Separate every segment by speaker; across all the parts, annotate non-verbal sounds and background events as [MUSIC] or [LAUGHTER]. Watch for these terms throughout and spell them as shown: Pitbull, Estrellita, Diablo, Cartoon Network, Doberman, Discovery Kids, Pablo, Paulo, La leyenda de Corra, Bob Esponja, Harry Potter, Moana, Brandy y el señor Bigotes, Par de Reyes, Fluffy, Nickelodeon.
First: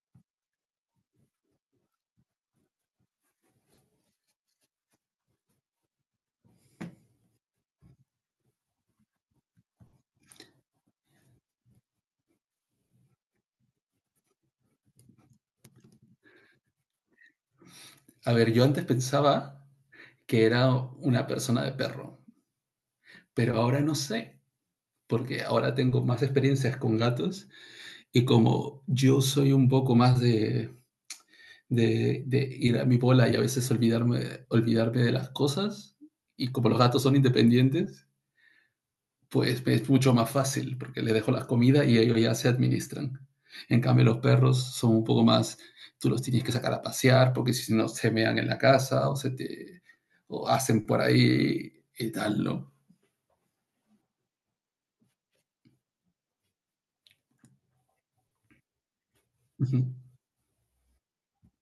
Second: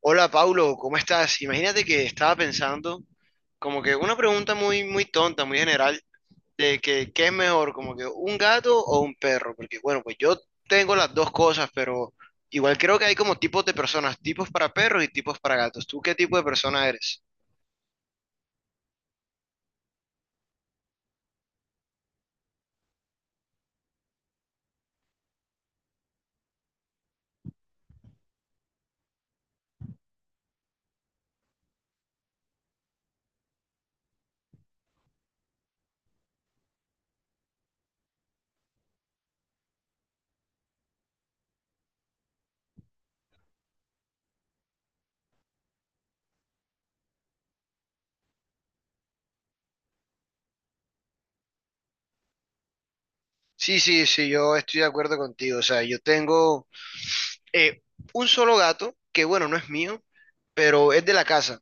Speaker 1: Hola Paulo, ¿cómo estás? Imagínate que estaba pensando como que una pregunta muy muy tonta, muy general, de que qué es mejor, como que un gato o un perro, porque bueno, pues yo tengo las dos cosas, pero igual creo que hay como tipos de personas, tipos para perros y tipos para gatos. ¿Tú qué tipo de persona eres?
Speaker 2: A ver, yo antes pensaba que era una persona de perro, pero ahora no sé, porque ahora tengo más experiencias con gatos y como yo soy un poco más de ir a mi bola y a veces olvidarme de las cosas, y como los gatos son independientes, pues es mucho más fácil porque le dejo las comidas y ellos ya se administran. En cambio, los perros son un poco más, tú los tienes que sacar a pasear porque si no se mean en la casa o se te o hacen por ahí y tal, ¿no?
Speaker 1: Sí, sí, sí, yo estoy de acuerdo contigo. O sea, yo tengo eh, un solo gato, que bueno, no es
Speaker 2: Ujú,
Speaker 1: mío, pero es de la casa.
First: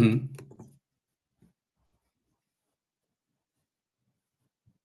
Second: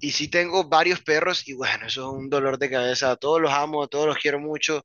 Speaker 1: Y sí tengo varios perros y bueno, eso es un dolor de cabeza. A todos los amo, a todos los quiero mucho,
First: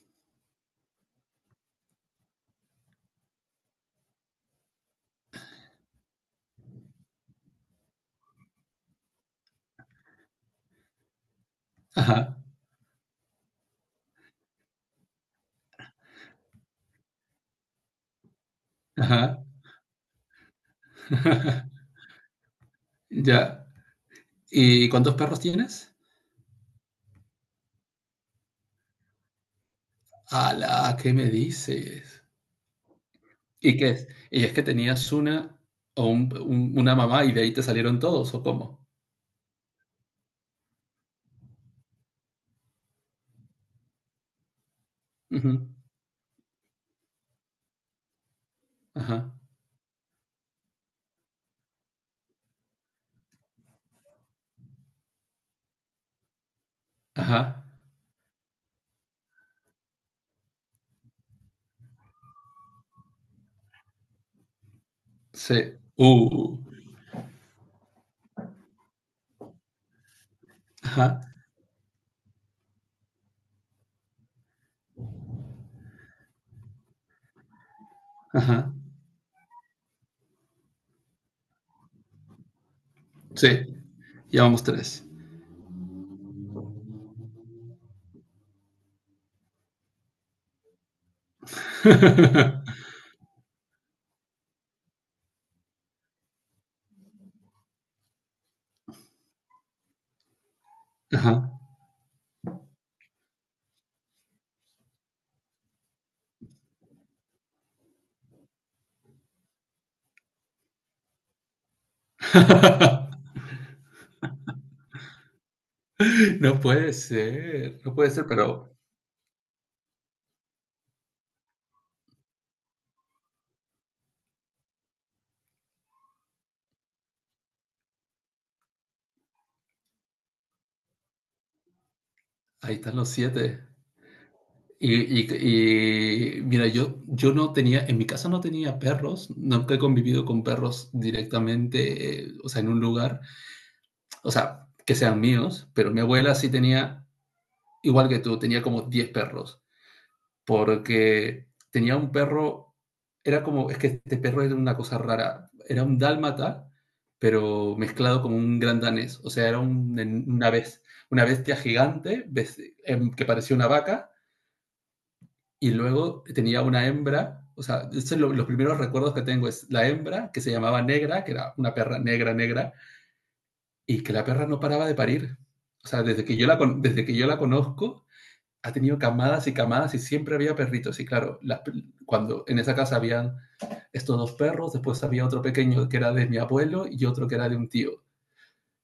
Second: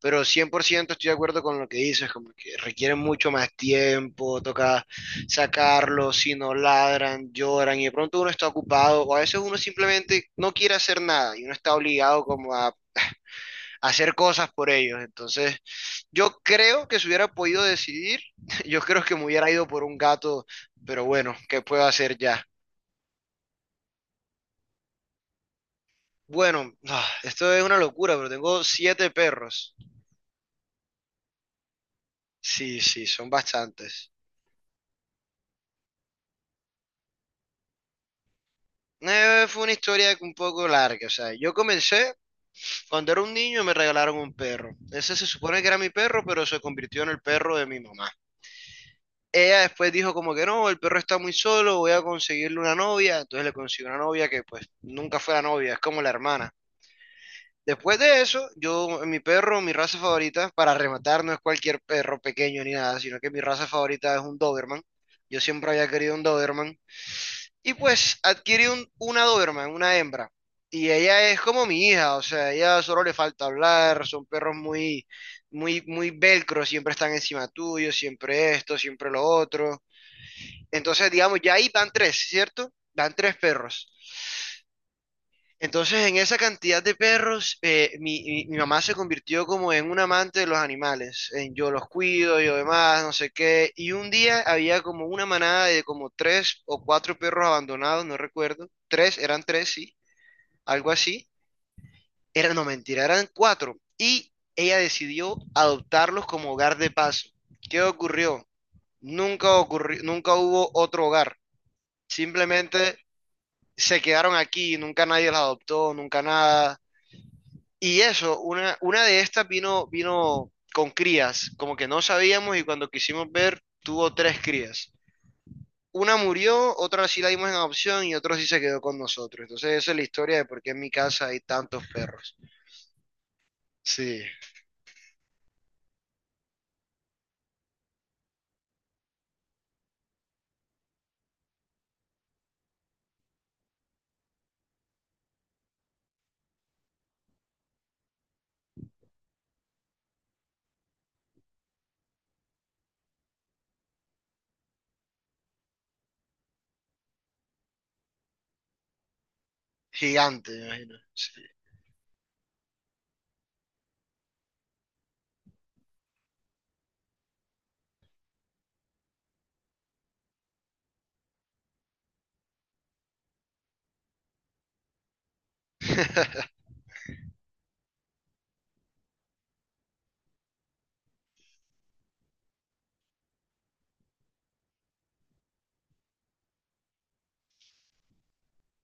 Speaker 1: pero 100% estoy de acuerdo con lo que dices, como que requieren mucho más tiempo, toca sacarlos, si no ladran, lloran, y de pronto uno está ocupado, o a veces uno simplemente no quiere hacer nada, y uno está obligado
Speaker 2: Ajá,
Speaker 1: como a hacer cosas por ellos. Entonces, yo creo que si hubiera podido decidir, [LAUGHS] yo creo que me
Speaker 2: ajá.
Speaker 1: hubiera ido por un gato, pero bueno, ¿qué puedo
Speaker 2: [LAUGHS]
Speaker 1: hacer ya?
Speaker 2: Ya. ¿Y cuántos perros tienes?
Speaker 1: Bueno, ah, esto es una locura, pero tengo siete perros.
Speaker 2: ¡Hala! ¿Qué me dices?
Speaker 1: Sí, sí, son
Speaker 2: ¿Y qué es?
Speaker 1: bastantes.
Speaker 2: ¿Y es que tenías una o una mamá y de ahí te salieron todos o cómo?
Speaker 1: Fue una historia un poco larga. O sea, yo comencé cuando era un niño me regalaron un perro. Ese se
Speaker 2: Ujú,
Speaker 1: supone que era mi perro, pero se convirtió en el perro de mi mamá.
Speaker 2: ajá,
Speaker 1: Ella después dijo como que no, el perro está muy solo, voy a conseguirle una novia. Entonces le consiguió una novia que pues nunca fue la novia, es como la hermana.
Speaker 2: ajá.
Speaker 1: Después de eso, yo, mi perro, mi raza favorita, para rematar, no es cualquier perro pequeño ni nada, sino que mi raza favorita es un Doberman. Yo siempre
Speaker 2: Sí.
Speaker 1: había querido un Doberman. Y pues adquirí un, una Doberman, una hembra. Y
Speaker 2: Ajá.
Speaker 1: ella es como mi hija, o sea, ella solo le falta hablar, son perros muy, muy, muy velcro, siempre están encima tuyo, siempre
Speaker 2: Ajá.
Speaker 1: esto, siempre lo otro. Entonces, digamos, ya ahí van tres, ¿cierto? Van tres
Speaker 2: Sí.
Speaker 1: perros.
Speaker 2: Ya vamos tres.
Speaker 1: Entonces, en esa cantidad de perros, mi mamá se convirtió como en un amante de los animales. En yo los cuido, yo
Speaker 2: [LAUGHS]
Speaker 1: demás, no sé qué. Y un día había como una manada de como tres o cuatro perros abandonados, no recuerdo. Tres, eran tres, sí, algo así.
Speaker 2: Ajá.
Speaker 1: Era, no, mentira, eran cuatro. Y ella decidió adoptarlos como hogar de paso. ¿Qué ocurrió? Nunca ocurrió, nunca hubo otro hogar. Simplemente
Speaker 2: [LAUGHS]
Speaker 1: se quedaron aquí, nunca nadie los adoptó, nunca
Speaker 2: No
Speaker 1: nada.
Speaker 2: puede ser. No
Speaker 1: Y
Speaker 2: puede ser,
Speaker 1: eso,
Speaker 2: pero
Speaker 1: una de estas vino, vino con crías, como que no sabíamos y cuando quisimos ver tuvo tres crías. Una murió, otra sí la dimos en adopción y otra sí se quedó con nosotros. Entonces esa es la historia de por qué en mi casa hay tantos perros.
Speaker 2: ahí están los siete.
Speaker 1: Sí,
Speaker 2: Mira, yo no tenía, en mi casa no tenía perros, nunca he convivido con perros directamente, o sea, en un lugar, o sea, que sean míos, pero mi abuela sí tenía, igual que tú, tenía como 10 perros. Porque tenía un perro, era como, es que este perro era una cosa rara, era un dálmata, pero mezclado con un gran danés, o sea, era una,
Speaker 1: gigante, me
Speaker 2: bes-
Speaker 1: imagino.
Speaker 2: una
Speaker 1: Sí.
Speaker 2: bestia gigante, que parecía una vaca y luego tenía una hembra, o sea, estos son los primeros recuerdos que tengo, es la hembra que se llamaba Negra, que era una perra negra, negra, y que la perra no paraba de parir. O sea,
Speaker 1: [LAUGHS]
Speaker 2: desde que yo la conozco, ha tenido camadas y camadas y siempre había perritos. Y claro, cuando en esa casa habían estos dos perros, después había otro pequeño que era de mi abuelo y otro que era de un tío.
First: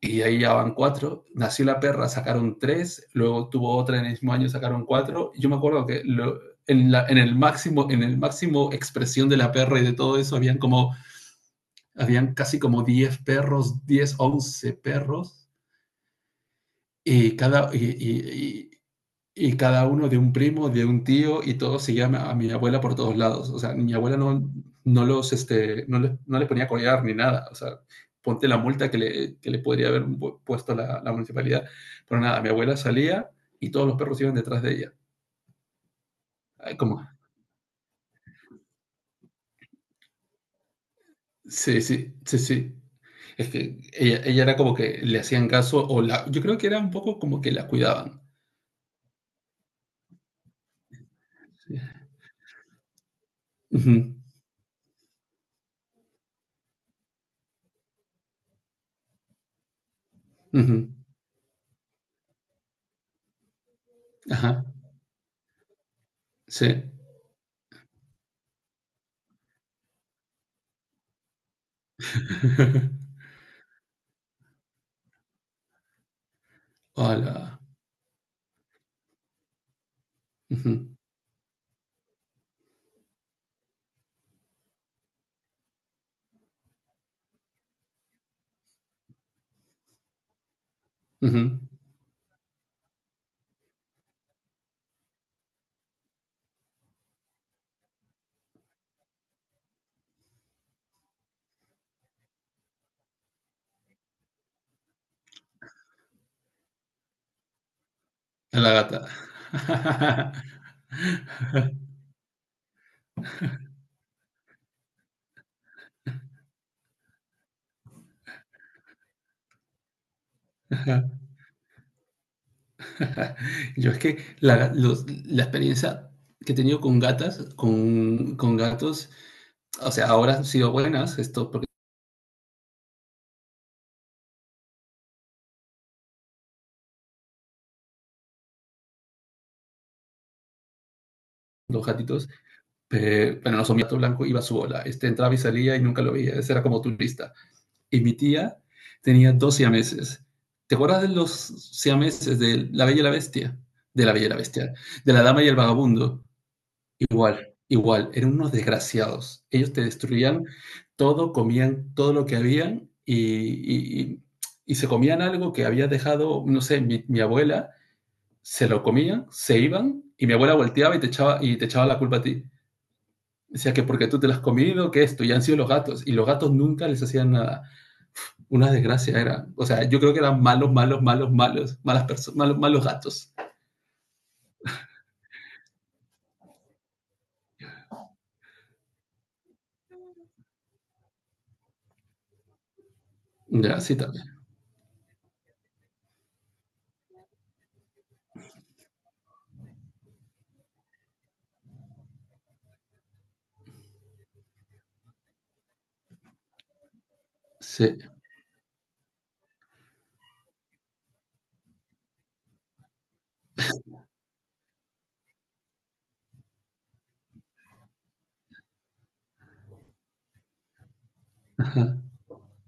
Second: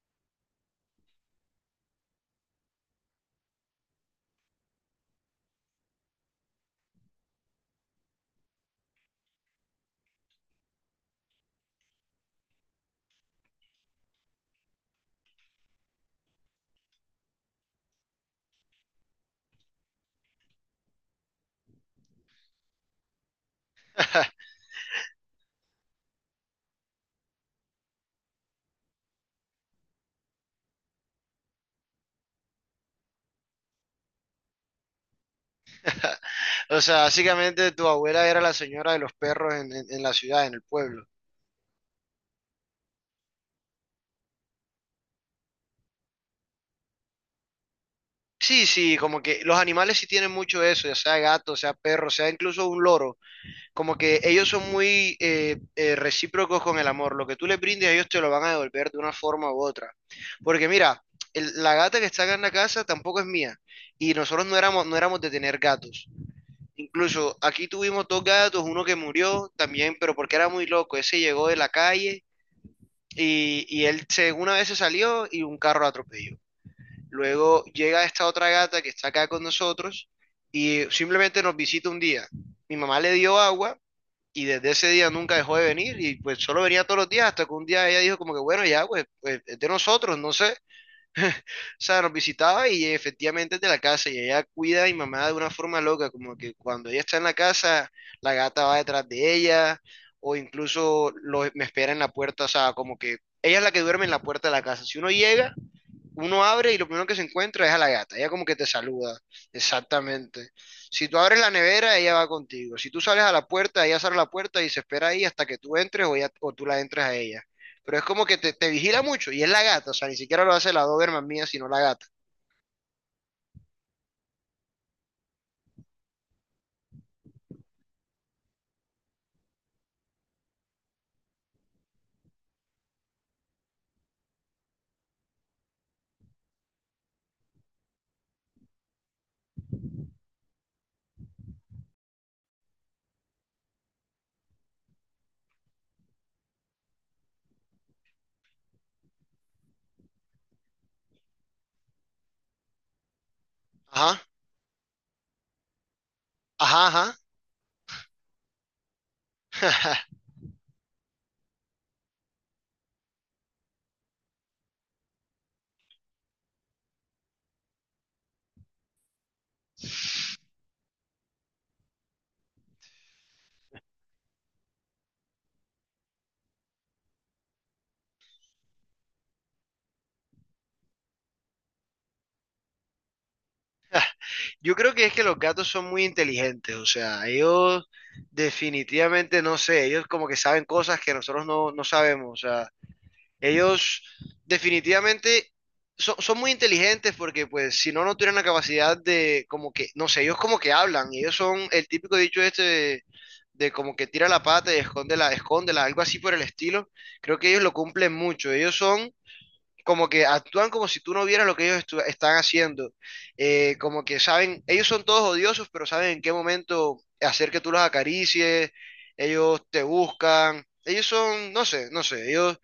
Speaker 2: Y ahí ya van cuatro. Nació la perra, sacaron tres, luego tuvo otra en el mismo año, sacaron cuatro. Yo me acuerdo que en el máximo expresión de la perra y de todo eso, habían casi como 10 perros, 10 11 perros. Y cada, y- y- y cada uno de un primo, de un tío, y todos seguían a mi abuela por todos lados. O sea, mi abuela no, no los, este, no les, no les ponía a collar ni nada. O sea, ponte la multa que le podría haber puesto la municipalidad. Pero nada, mi abuela salía y todos los perros iban detrás de ella. Ay,
Speaker 1: O
Speaker 2: como,
Speaker 1: sea, básicamente tu abuela era la señora de los perros en la ciudad, en el pueblo.
Speaker 2: sí, sí, sí, sí. Es que ella era como que le hacían caso, o la, yo creo que era un poco como que la cuidaban.
Speaker 1: Sí, sí, como que los animales sí tienen mucho eso, ya sea gato, sea
Speaker 2: Sí.
Speaker 1: perro, sea incluso un loro.
Speaker 2: Ujú,
Speaker 1: Como que ellos son muy recíprocos con el amor. Lo que tú le brindes, a ellos te lo van a devolver de una forma u otra. Porque
Speaker 2: ujú,
Speaker 1: mira, la gata que está acá en la casa tampoco es mía. Y nosotros no
Speaker 2: ajá,
Speaker 1: éramos, no éramos de tener gatos.
Speaker 2: sí.
Speaker 1: Incluso aquí tuvimos dos gatos, uno que murió también, pero porque era muy loco. Ese llegó de la calle
Speaker 2: [LAUGHS]
Speaker 1: y él se, una vez se salió y un carro lo atropelló.
Speaker 2: Hola.
Speaker 1: Luego llega esta otra gata que está acá con nosotros y
Speaker 2: Ujú,
Speaker 1: simplemente nos visita un día. Mi mamá le dio agua y desde ese día nunca dejó de venir y pues solo venía todos los días hasta que un día ella dijo como que bueno, ya, pues, pues, es de nosotros, no sé. [LAUGHS]
Speaker 2: ujú.
Speaker 1: O sea, nos visitaba y efectivamente es de la casa y ella cuida a mi mamá de una forma loca, como que cuando ella está en la casa, la gata va detrás de ella o incluso me espera en la puerta, o sea, como que ella es la que duerme en la puerta de la casa. Si uno llega, uno abre y lo primero que se encuentra es a la gata. Ella como que
Speaker 2: A
Speaker 1: te
Speaker 2: la gata.
Speaker 1: saluda, exactamente. Si tú abres la
Speaker 2: [LAUGHS]
Speaker 1: nevera, ella va contigo. Si tú sales a la puerta, ella sale a la puerta y se espera ahí hasta que tú entres o, o tú la entres a ella. Pero es como que te vigila mucho y es la gata, o sea, ni siquiera lo hace la Doberman mía, sino la gata.
Speaker 2: Yo es que la experiencia que he tenido con gatas, con gatos, o sea, ahora han sido buenas, esto, porque los gatitos, pero no son mi gato blanco, iba a su bola. Este entraba y salía y nunca lo veía, ese era como turista. Y mi tía tenía dos siameses. ¿Te acuerdas de los siameses de La Bella y la Bestia? De La
Speaker 1: Ajá,
Speaker 2: Bella y la Bestia, de La Dama y el Vagabundo.
Speaker 1: ajá,
Speaker 2: Igual, igual, eran unos desgraciados. Ellos te
Speaker 1: ajá. [LAUGHS]
Speaker 2: destruían todo, comían todo lo que habían y se comían algo que había dejado, no sé, mi abuela, se lo comían, se iban y mi abuela volteaba y te echaba la culpa a ti. Decía que porque tú te lo has comido, que esto, y han sido los gatos, y los gatos nunca les hacían nada. Una desgracia era. O sea, yo creo que eran malos, malos, malos, malos, malas personas, malos, malos gatos.
Speaker 1: Yo creo que es que los gatos son muy inteligentes, o sea, ellos definitivamente, no sé, ellos como que saben cosas que nosotros no, no sabemos, o sea.
Speaker 2: Ya, sí,
Speaker 1: Ellos
Speaker 2: también.
Speaker 1: definitivamente son muy inteligentes porque pues si no, no tuvieran la capacidad de como que, no sé, ellos como que hablan, ellos son el típico dicho este de como que tira la pata y escóndela, escóndela, algo así por el estilo. Creo que ellos lo
Speaker 2: Sí.
Speaker 1: cumplen mucho, ellos son como que actúan como si tú no vieras lo que ellos están haciendo. Como que saben, ellos son todos odiosos, pero saben en qué momento hacer que tú los acaricies, ellos te buscan. Ellos son, no sé,
Speaker 2: Ajá,
Speaker 1: no sé, ellos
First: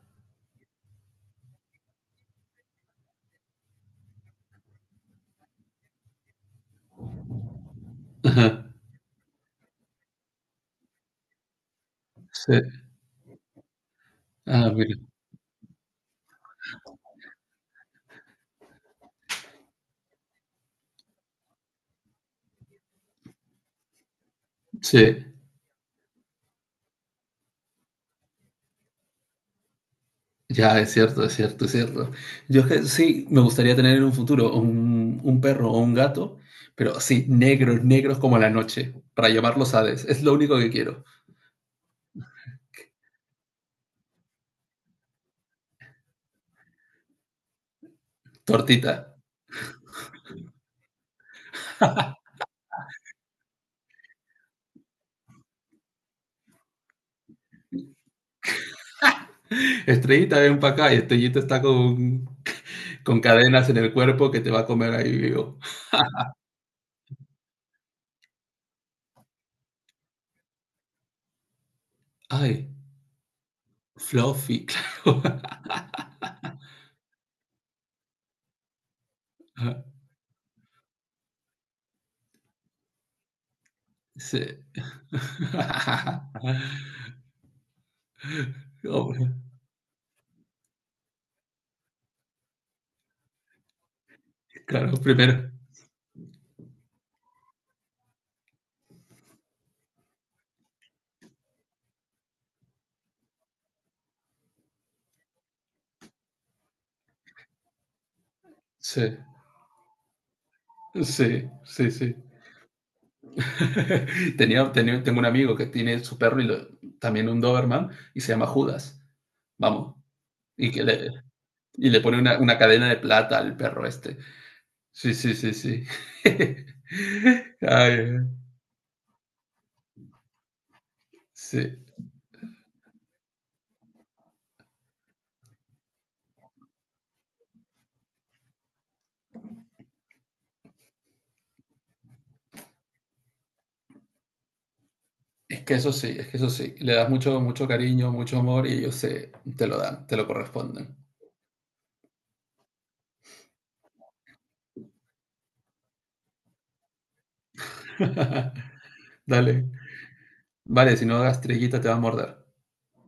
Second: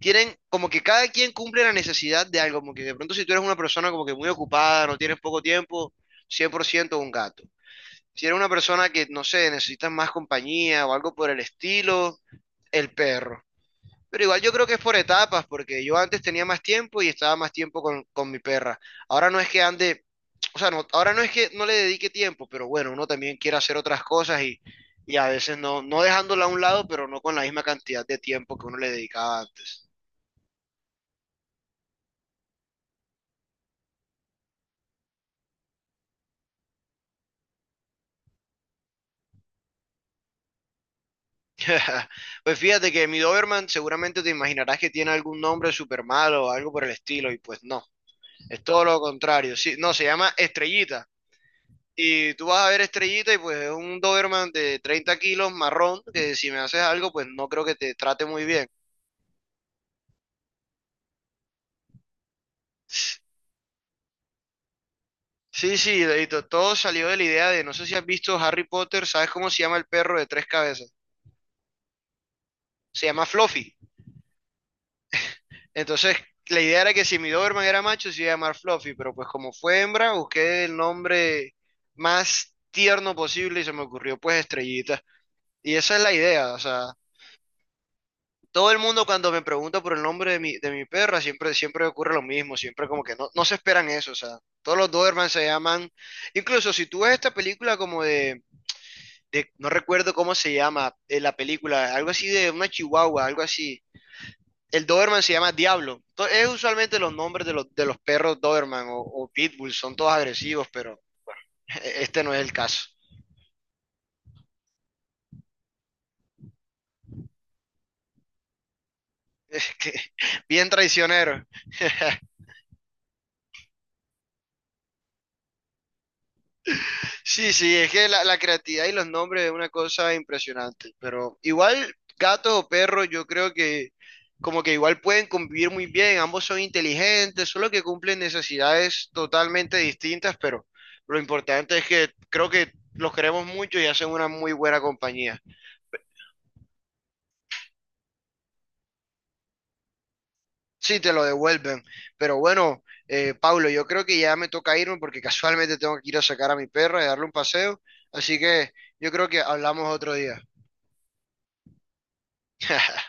Speaker 1: tienen como que cada quien cumple la necesidad de algo, como que de pronto si tú eres una persona como que muy ocupada, no tienes poco tiempo, 100% un gato. Si eres una
Speaker 2: ajá.
Speaker 1: persona que, no sé, necesitas más compañía o algo por el estilo,
Speaker 2: Sí.
Speaker 1: el perro. Pero igual yo creo
Speaker 2: Ah,
Speaker 1: que es
Speaker 2: mira.
Speaker 1: por etapas, porque yo antes tenía más tiempo y estaba más tiempo con mi perra. Ahora no es que ande, o sea, no, ahora no es que no le dedique tiempo, pero bueno, uno también quiere hacer otras cosas y
Speaker 2: Sí.
Speaker 1: a veces no, no dejándola a un lado, pero no con la misma cantidad de tiempo que uno le dedicaba antes.
Speaker 2: Ya, es cierto, es cierto, es cierto. Yo es que sí, me gustaría tener en un futuro un perro o un gato, pero sí, negros, negros como la noche, para llamarlos Hades. Es lo único que quiero.
Speaker 1: [LAUGHS] Pues fíjate que mi Doberman seguramente te imaginarás que tiene algún nombre súper malo o algo por el estilo, y pues no, es todo
Speaker 2: Tortita.
Speaker 1: lo contrario. Sí, no, se llama Estrellita. Y tú vas a ver Estrellita y pues es un Doberman de 30 kilos marrón, que si me haces algo, pues no creo que te trate muy bien.
Speaker 2: Estrellita, ven para acá y Estrellita está con cadenas en el cuerpo que te va a comer ahí vivo.
Speaker 1: Sí, sí, y todo salió de la idea de, no sé si has visto Harry Potter, ¿sabes cómo se llama el perro de tres cabezas?
Speaker 2: Ay,
Speaker 1: Se llama Fluffy.
Speaker 2: Fluffy, [LAUGHS]
Speaker 1: Entonces, la idea era que si mi Doberman era macho, se iba a llamar Fluffy, pero pues como fue
Speaker 2: claro.
Speaker 1: hembra, busqué el nombre más tierno posible y se me ocurrió pues
Speaker 2: Sí.
Speaker 1: Estrellita. Y esa es la idea, o sea,
Speaker 2: [LAUGHS]
Speaker 1: todo el mundo
Speaker 2: Oh,
Speaker 1: cuando me pregunta por el nombre de de mi perra, siempre, siempre ocurre lo mismo, siempre como que no, no se esperan eso, o sea, todos los
Speaker 2: claro,
Speaker 1: Doberman se
Speaker 2: primero.
Speaker 1: llaman, incluso si tú ves esta película como de, no recuerdo cómo se llama la película, algo así de una chihuahua, algo así. El Doberman se llama Diablo. Es usualmente los nombres de los, perros Doberman o,
Speaker 2: Sí,
Speaker 1: o Pitbull, son todos agresivos, pero
Speaker 2: sí,
Speaker 1: [LAUGHS]
Speaker 2: sí, sí.
Speaker 1: este no es el caso.
Speaker 2: [LAUGHS] Tengo un amigo que tiene su perro y también un Doberman y se llama Judas. Vamos.
Speaker 1: [LAUGHS] Bien
Speaker 2: Y, que le,
Speaker 1: traicionero.
Speaker 2: y le pone
Speaker 1: [LAUGHS]
Speaker 2: una cadena de plata al perro este. Sí, sí, sí, sí. [LAUGHS]
Speaker 1: Sí, sí, es
Speaker 2: Ay,
Speaker 1: que la creatividad y los nombres es una cosa impresionante, pero
Speaker 2: sí.
Speaker 1: igual gatos o perros yo creo que como que igual pueden convivir muy bien, ambos son inteligentes, solo que cumplen necesidades totalmente distintas, pero lo importante es que creo que los queremos mucho y hacen una muy buena compañía.
Speaker 2: Es que eso sí, es que eso sí. Le das mucho, mucho cariño, mucho amor y ellos se, te lo dan, te lo corresponden.
Speaker 1: Sí, te lo devuelven. Pero bueno, Pablo, yo creo que ya me toca irme porque [LAUGHS] casualmente tengo que ir a sacar a mi perra y darle un paseo. Así
Speaker 2: [LAUGHS]
Speaker 1: que yo creo que
Speaker 2: Dale.
Speaker 1: hablamos otro día.
Speaker 2: Vale, si no hagas trillita te va a morder.
Speaker 1: [LAUGHS]